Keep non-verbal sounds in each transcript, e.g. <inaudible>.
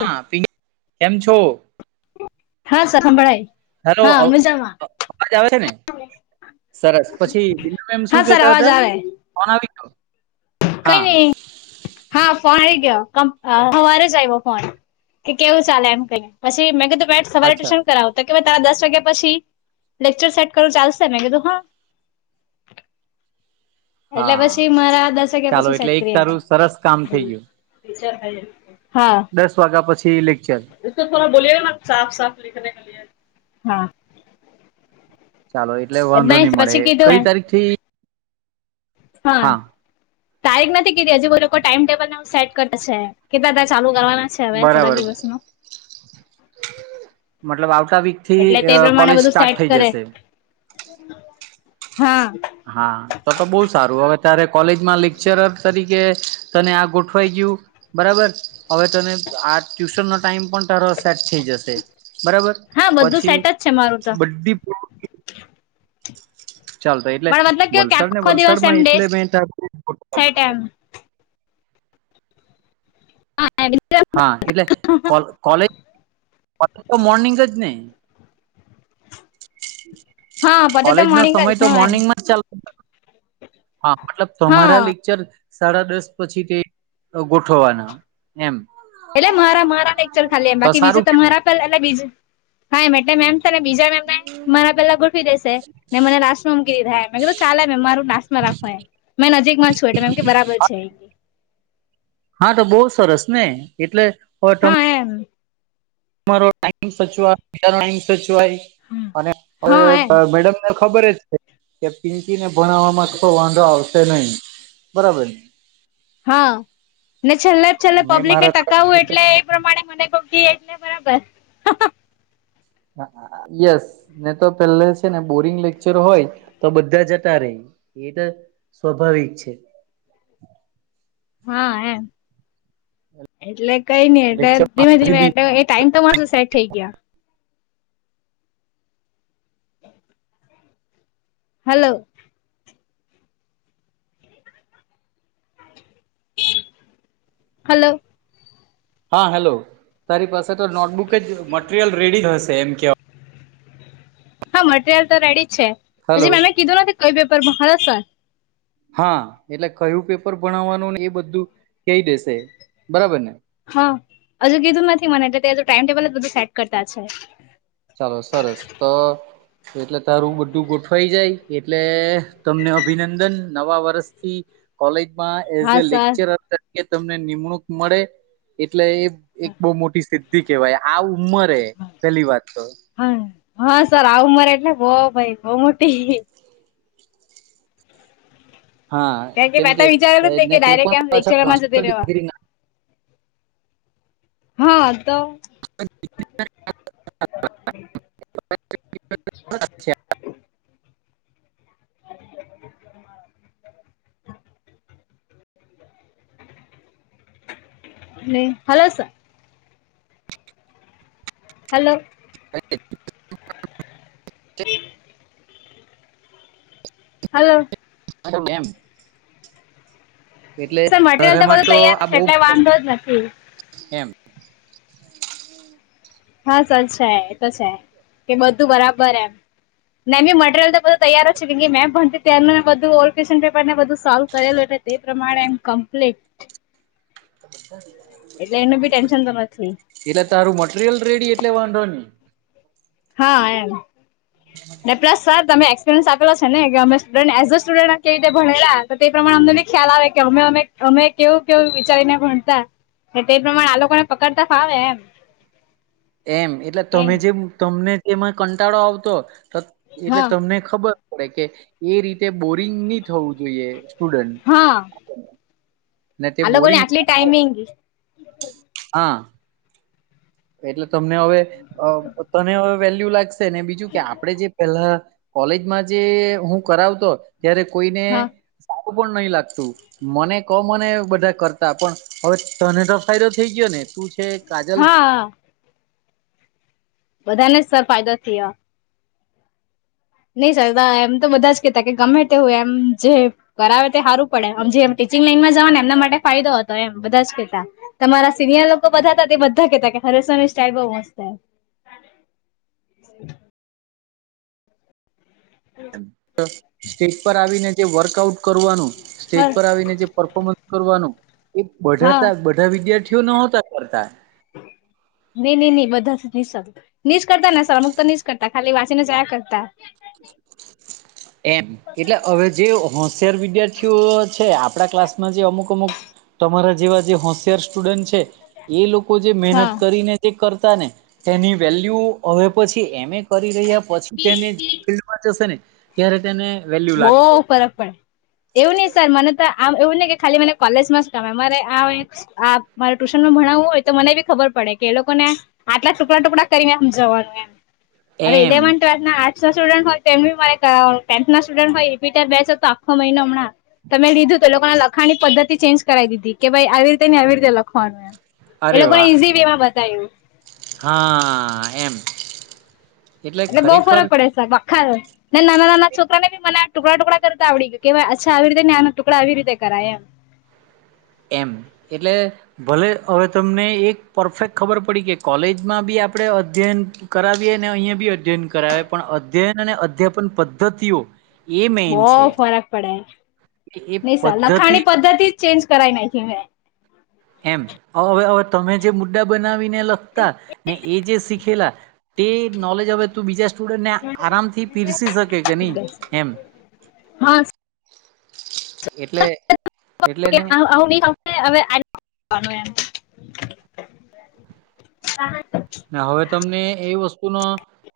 હા પ કેમ છો હા સર સંભળાય હેલો હા મજામાં અવાજ આવે છે ને સરસ પછી બીનાબમ હા શું સર કેતા અવાજ હતા આવે અન આવી કઈ હા નહી હા ફોન ગયો સવારે જ આવ્યો ફોન કે કેવું ચાલે એમ કહી પછી મેં કીધું સવારે અચ્છા ટ્યુન કરાવતા કે તારા દસ વાગ્યા પછી લેક્ચર સેટ કરવું ચાલશે મેં કીધું હા એટલે હા પછી મારા દસ વાગ્યા ચાલો પછી એટલે સેટ એક તારું કરીલા સરસ કામ થઈ ગયું થાય જાય દસ વાગ્યા પછી લેક્ચર એ થોડા બોલીએ ના સાફ સાફ લિખને લ હા ચાલો એટલે વાંધો નહી મળે પછી કીધું કઈ તારીખ થી હા, તારીખ નથી કીધી હજી બી લોકો ટાઈમ ટેબલ સેટ કરતાશે. કેટલા દા ચાલુ કરવાના છે. હવે, થોડાક બરાબર દિવસમાં મતલબ આવતા વીકથી એટલે તે પ્રમાણે કોલેજ બધું સ્ટાર્ટ સેટ થઈ કરે જશે. હા હા, તો તો બહુ સારું હવે ત્યારે કોલેજમાં લેક્ચરર તરીકે તને આ ગોઠવાઈ ગયું બરાબર. હવે તને આ ટ્યુશનો ટાઈમ પણ તારો સેટ થઈ જશે. બરાબર. હા બધું પછી સેટ જ છે મારું તો બધી ચાલ તો એટલે પણ મતલબ કેવું કે વલસાડને, આખો દિવસ એમ વલસાડમાં ડે એટલે મેં સેટ એમ હા, એટલે કોલેજ કાલે તો મોર્નિંગ જ ને. હા પતે તો કોલેજનો મોર્નિંગ જ સમય તો હા એમ મોર્નિંગમાં જ ચાલ હા, મતલબ હા તમારા લેક્ચર સાડા દસ પછી તે ગોઠવવાના એમ. એટલે મારા મારા લેક્ચર ખાલી એમ તો બાકી બીજ સારું તમારા પણ બીજા હા એટલે મેમ બીજા મેમએ મારા પેલા ગોઠવી દેસે ને મને લાસ્ટ માં મૂકી દીધા મે કીધું ચાલે મે મારું લાસ્ટમાં એફાયાર, મેં નજીકમાં છું એટલે મેમ કે બરાબર છે એ. હા, તો બહુ સરસને એટલે હવ તમ હમ્મ. તમારો ટાઇમ સચવાય બીજા ટાઈમ સચવાય અને હા એમ હવે મેડમ ને ખબર જ છે કે પિંકીને ભણવામાં થોડો વાંધો આવ શે નહી, બરાબર ને? હા, ને છેલ્લે છેલ્લે મેં પબ્લિકને મારા ટકાવવું એટલે એ પ્રમાણે મને કહો કે તે બરાબર. યસ, ને તો પેલે છે ને બોરિંગ લેક્ચર હોય, તો બધા જતા રેય. એ તો સ્વાભાવિક છે. હા એમ. એટલે કઈ નઈ એટલે લેક્ચર ધીમે ધીમે એટલે એ ટાઈમ તો મારુ સેટ થઈ ગયા. હાલો. હાલો. હા હેલો. તારી પાસે તો નોટબુક જ મટીરિયલ રેડી હશે એમ કેવાય. હા, મટરિયલ તો રેડી છે હજી હલો મે મેમે કીધું નથી કઈ પેપરમાં <unintelligible> હા, એટલે કયું પેપર ભણાવવાનું ને એ બધું કહી દેશે. બરાબરને? હા, હજુ કીધું નથી મને એટલે તે હજુ ટાઈમટેબલ જ બધું સેટ કરતા છે. ચાલો. સરસ તો તો એટલે તારું બધું ગોઠવાઈ જાય એટલે તમને અભિનંદન નવા વર્ષથી. કોલેજમાં એઝ હા એ સર લેક્ચરર તરીકે તમને નિમણૂક મળે એટલે એ એક બહુ મોટી સિદ્ધિ કેવાય આ ઉંમરે પેલી વાત તો. હા હા, સર આ ઉમર એટલે બઉ ભાઈ બઉ મોટી. હા કારણ કે કેમ મે તો વિચારેલું જ નહિ ને કે તે પણ ડાયરેક્ટ એમ પાછા લેક્ચરમાં જતી માસ્ટર રેવા. ડિગ્રી ના હા તો. <inaudible> <inaudible> નહી હાલો સર. હાલો. <inaudible> હાલો. મેડમ એમ. એટલે સર મટીરિયલ ઘરમાં બધું તો તૈયાર આ છે બહુ એટલે વાંધો જ નથી એમ. <inaudible> હા સર છે એ તો છે કે બધું બરાબર એમ. મેં મટરિયલ તો બધું તૈયાર છે મે ભણતી તારનું બધું ઓલ્ડ ક્વેશ્ન પેપરને બધુ સોલ્વ કરેલું તે પ્રમાણે એમ કમ્પ્લીટ. એટલે એનું બી ટેન્શન તો નથી એટલે તારું મટીરિયલ રેડી એટલે વાંધો નહી. હા એમ પ્લસ સર તમે આપેલા છે ને કે અમે સ્ટુડ એઝ અ સ્ટુડ કઈ રીતે ભણેલા તો તે પ્રમાણે અમને ખ્યાલ આવે કે અમે અમે અમે કેવું કેવું વિચારીને ભણતા તે પ્રમાણે આ લોકોને પકડતા ફાવે એમ. એમ એટલે કે તમે જે તમને જેમાં કંટાળો આવતો તો એટલે હા તમને ખબર પડે કે એ રીતે બોરિંગ ની થવું જોઈએ. સ્ટુડન્ટ. હા ને તે આ લોકોની બોરિંગ આટલી ટાઈમિંગી હા એટલે તમને હવે અ તને હવે વેલ્યુ લાગશે ને બીજું કે આપણેે જે પેલા કોલેજમાં જે હું કરાવતો ત્યારે કોઈને હા પણ નહી લાગતું મને ક મને બધા કરતા પણ હવે તને તો ફાયદો થઈ ગ્યોને શું છે કાજલ હા. બધાને જ સર ફાયદો થયો. નહી સર દ એમ તો બધા જ કેતા કે ગમે તે હું એમ જે કરાવે તે હારું પડાવે હમજે લાઈનમાં જવા ને એમના માટે ફાયદો હતો એમ બધા જ કેતા તમારા સિનિયર લોકો બધા હતા તે બધા કેતા હરેસ સરની સ્ટાઇલ બહુ મસ્ત છે હ <inaudible> <inaudible> સ્ટેજ પર આવીને જે વર્કઆઉટ કરવાનું હ સ્ટેજ પર આવીને જે પરફોર્મન્સ કરવાનું એ બધા હા તા બધા વિદ્યાર્થી જો ન હતા કરતા નઈ નઈ નઈ બધા ની સર નીસ કરતા ને સર અમુક તો નીચ કરતા ખાલી વાંચીને જયા કરતા <inaudible> એમ એટલે હવે જે હોશિયાર વિદ્યાર્થીઓ છે આપણા ક્લાસમાં જે અમુક અમુક તમારા જેવા જે હોશિયાર સ્ટુડન્ટ છે એ લોકો જે મહેનત હા કરીને જે કર રતાને એની વેલ્યુ હવે પછી એમએ કરી રહ્યા પછી તેને ફિલ્ડ થશેને ત્યારે તેને બઉ લાગશે ફરક પડે એવું નઈ સર મને તો આમ એવું ને કે ખાલી મને કોલેજમાં જ કમે મારે આ મારે ટ્યુશન માં ભણાવવું હોય તો મને બી ખબર પડે કે એ લોકો ને આટલા ટુકડા ટુકડા કરીને આમ જવાનું એમ હવે એમ ઇલેવન્થ ટ્વેલ્થ ના આર્ટ સ્ટુડન્ટ હોય તો તેમને મારે કર ના સ્ટુડન્ટ હોય ત બેસ હતો આખો મહિનો હમણાં તમે લીધું તો લોકોને લખવાની પદ્ધતિ ચેન્જ કરાવ દીધી કે ભાઈ આવી રીતે ને આવી રીતે લખવાનું એ અરે લોકોને વાહ ઈઝી વે માં બતાય્યું હા એમ એટલે બહુ ફરક પડે સાહેબ આખા ને નાના નાના છોકરા ને બી મને ટુકડા ટુકડા કરતા આવડી ગયો કેય અચ્છા આવી રીતે આના ટુકડા આવી રીતે કરાય એમ. એમ એટલે ભલે હવે તમને એક પરફેક્ટ ખબર પડી કે કોલેજમાં બી આપણે અધ્યયન કરાવીએ ને અહિયા બી અધ્યયન કરાવે પણ અધ્યયન અને અધ્યાપન પદ્ધતિઓ એ બો મેન છે ફરક પડે એ નહી સર પદ્ધતિ લખાણી પદ્ધતિ જ ચેન્જ કરાઈ નાખી એમ. એમ હવે હવે તમે જે મુદ્દા બનાવી ને લખતા ને એ જે શીખેલા તે નોલેજ હવે તે બીજા સ્ટુડન્ટને આરામથી પીરસી શકે કે ની એમ. હા એટલે એટલેને <unintelligible> હવે <unintelligible> એમ હવે તમને એ વસ્તુનો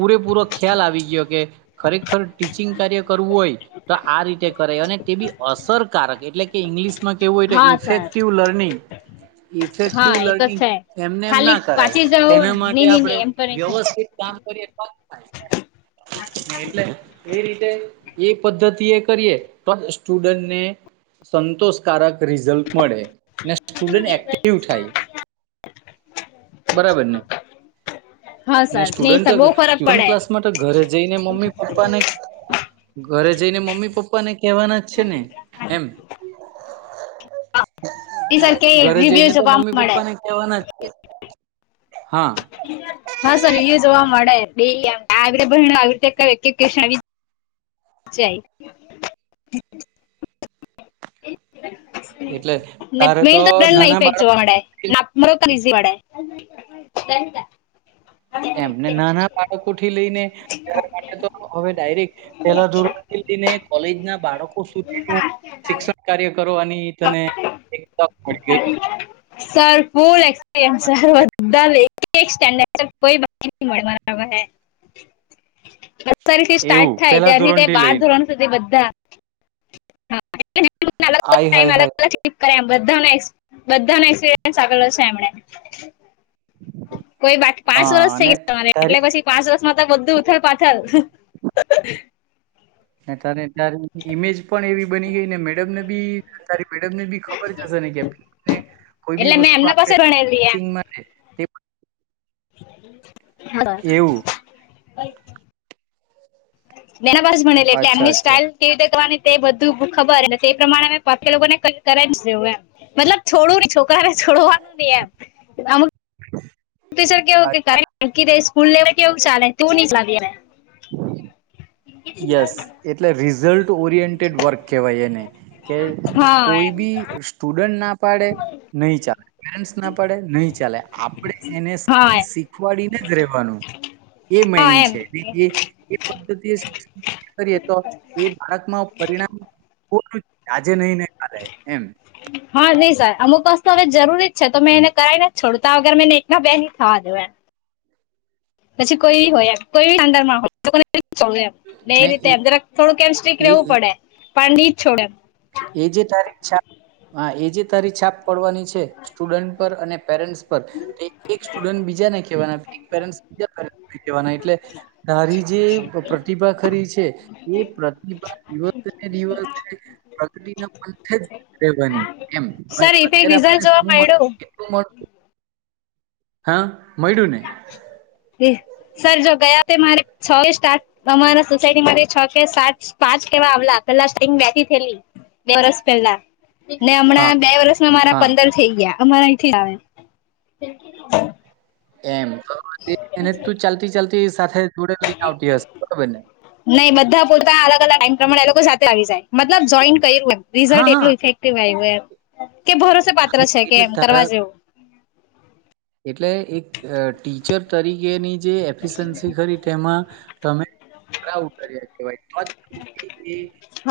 પૂરેપૂરો ખ્યાલ આવી ગયો કે ખરેખર ટીચિંગ કાર્ય કરવું હોય તો આ રીતે કરે અને તે બી અસરકારક એટલે કે ઇંગ્લિશમાં કેવું હોય તો હા સર ઇફેક્ટિવ લર્નિંગ હા ઇફેક્ટિવ એ તો લર્નિંગ છે એમને એમ ખાલી ના કરાય વાંચી જવું તેના માટે નહી નહી આપણે નહી એમ તો નહી થાય વ્યવસ્ કામ કરી એટલે એ રીતે એ પદ્ધતિ એ કરીએ તો સ્ટુડન્ટને સંતોષકારક રિઝલ્ટ મળે ને સ્ટુડ એક્ટિવ થાય બરાબર ને હા ને સર નહી સ્ટુડન્ટ સર બહુ ફરક ટ્યુશન પડે ક્લાસ માટે ઘરે જઈને મમ્મી પપ્પાને ઘરે જઈને મમ્મી પપ્પાને કેહેવાના જ છે ને એમ નહી સર કે ઘરે જઈને રિવ્યુ તો જોવા મમ્મી મળે પપ્પા ને કેહેવાના જ છે. હા. હ સરોું જોવા મળે આવીતે બનો આવી રીતે કઈ વે <unintelligible> જય એટલે તારે મેન તો ટન માં નાના ઇફેક્ટ બાળક જોવા મળે નારો ત ઝી મળે <unintelligible> એમ ને નાના બાળકો થી લઈને માટે તો હવે ડાયરેક્ટ પેલા ધર- કોલેજ ના બાળકો સુધી શિક્ષણ કાર્ય કરોની તને એક તક મળી ગઈ સરપૂ એક્પરયસા સન્ કોઈ મળ થી એવું સ્ટાર્ટ થાય પેલા ત્યારથી ધોરણથી બહાર લઈને ધોરનું થ બધા અલ અલગ આય ટાઈમ હાય અલ હાય અલગપ કરે બધા બધાનો એક્સપિરયન્સ આપેલો છે એમને કોઈ બાકી પાંચ હા વર્ષ થઇ અને ગયા તમારે તારી એટલે પછી પાંચ વર્ષ માતા બધું ઉથલ પાથલ અ ત્યારે ત્યારે ઈમેજ પણ એવી બની ગઈ ને મેડમને બી મેડમ ને બી ખબર હશે ને કેને એટલે મેં એમના પાસે રણેલી એમ તે હા એવું <unintelligible> મેના બસ ભનેલી એટલે અચ્છા એમની અચ્છા સ્ટાઈલવી રીતે કરવાની તે બધું ખબરને તે પ્રમાણે મે પાછ લોકોને કરે જેવું એમ મતલબ છોડું ને છોકરા છોડવાનું ન એમમ ટીચર કેવું કે અચ્છા કરે નકી સ્કૂલ લેવલ કેવું ચાલે તું નહ હમ યસ એટલે રિઝલ્ટ ઓરિએન્ટેડ વર્ક કહેવાય એને કે હા કોઈ એમ બી સ્ટુડન્ટ ના ડે નહી ચાલે ના પાડે નહી ચાલે આપણે એને હા સ્કીલ એમ શીખવાડીને વાનું એ હા મેન એમ છે એ એ પદ્ધતિ શિક્ષણ કરીએ તો એ બાળકમાં પરિણામ આજે નહી નને ચાલે એમ હા નહી સર અમુક વસ્તુ હવે જરૂરી જ છે તો મેં એને કરાઈ ને છોડતા વગર મેને એક બે હી થવા દેવા એમ પછી કોઈી હોય કોઈ ા <unintelligible> ડ માં હોય એમ ન એ રીતે એમ જરાક થોડું કેમ સ્સિટક એ રહેેવું એ પડે પણ નહી છોડે એમ એ જે તારી છા હા એ જે તારી છાપ પડવાની છે સ્ટુડન્ટ પર અને પેરેન્ટ્સ પર એક એક સ્ટુડન્ટ બીજાને કહેવાના વાના એટલે તારી જે પ્રતિભા ખરી છે એ પ્રતિભા દિવસ ને દિવસ પ્રગતિ ના પંથે જ બની એમ સર હ ઇફેક્ટ અત્યારે આપણને રિઝલ્ટ જોવા શું મળ્યું કેટલું હા મળ્યું ને એહં સર જો ગયા તે મારે છ કે સાત તમારા સોસાયટી માટે છ કે સાત પાંચ કેવા આવલા હતા પ્લાસ્ટિકમાંથી થેલી બે વર્ષ પહેલા ને હા હમણાં બે વર્ષમાં મારા હા પંદર થઈ ગયા અમારા થી આવે એમ એને તું ચાલતી ચાલતી સાથે જોડે લઈને આવતી હશે બરોબર ને બધા બોલતા અલગ અલગ તમારે આ લોકો સાથે આવી જાય મતલબ જોઇન્ટ કર્યું એમ હા રિઝલ્ટ હા એકલુ ઇફેકટીવ આવ્યું એમ કે ભરોસે પાત્ર હા, છે કે એટલે એમ કરવા તારા જેવું એટલે એક ટી ટીચર, તરીકેની જે એફિસન્સી ખરી તેમા તમે ખરા ઉતર્યા કેવાય, તો જ એ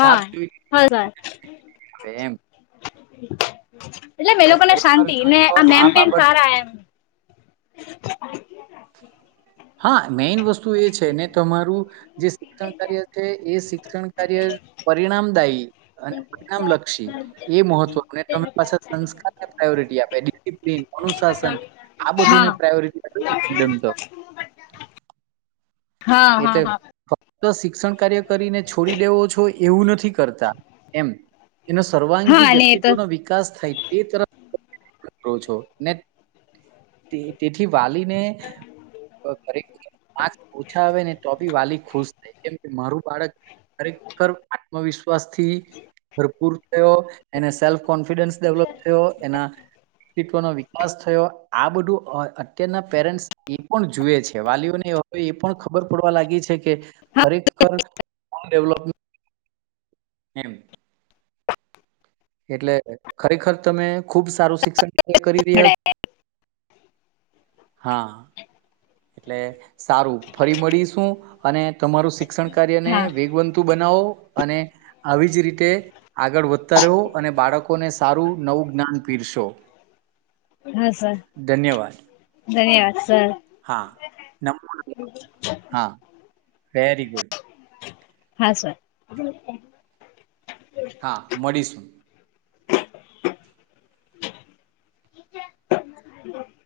છાપ હા સર જોઈતી ને વેમ એટલે મે લોકોને ખરેખર શાંતિ જો ને, તો આ બેમપેન બાબત સારા એમ હા, મેન વસ્તુ એ છેને, તમારુ જે શિક્ષણ કાર્ય છે, એ શિક્ષણ કાર્ય પરિણામદાયી અને પરિણામલક્ષી એ મહત્વનુ, અને તમે પાછા, સંસ્કારને પ્રાયોરિટી આપે અનુશાસન આ હા બધુને પ્રાયોરિટી, ફ્રીડમ ધ હા હા, હા તો શિક્ષણ કાર્ય કરીને છોડી દેવો છો, એવુ નથી, કરતા એમ એના સર્વાંગી હા ને એ તો વ્યક્તિત્વનો વિકાસ થાય, તે તરફ કો છો, ને તેથી. વાલીને ઘરે આજ ટપી વાલી ખુશ થાય, કેમ કે મારુ બાળક ખરેખર આત્મવિશ્વાસ થી, ને ભરપૂર થયો, એને સેલ્ફ કોન્ફિડન્સ ડેવલોપ થયો, એના અસ્તિત્વ નો વિકાસ થયો, આ બધું અત્યારના પેરેન્ટ્સ એ પણ જુએ છે. વાલીઓને એવું હવે એ પણ ખબર પડવા લાગી છે, કે હા ખરેખરે ડેવલોપ એમ એટલે ખરેખર, તમે ખુબ સારું શિક્ષણ કરી રહ્યા છો. હા, એટલે સારુ ફરી મળીશુ, અને તમારુ શિક્ષણ શિક્ષણ, કાર્યને હા વેગવંતુ બનાવો અને આવી જ રીતે આગળ વધો તર્યો અને બાળકોને, સારુ નવુ જ્ઞાન પીરશો હા સર ધન્યવાદ ધન્યવાદ સર હા, હા વેરી ગુડ હા, સર હા, મળીશુ <unintelligible>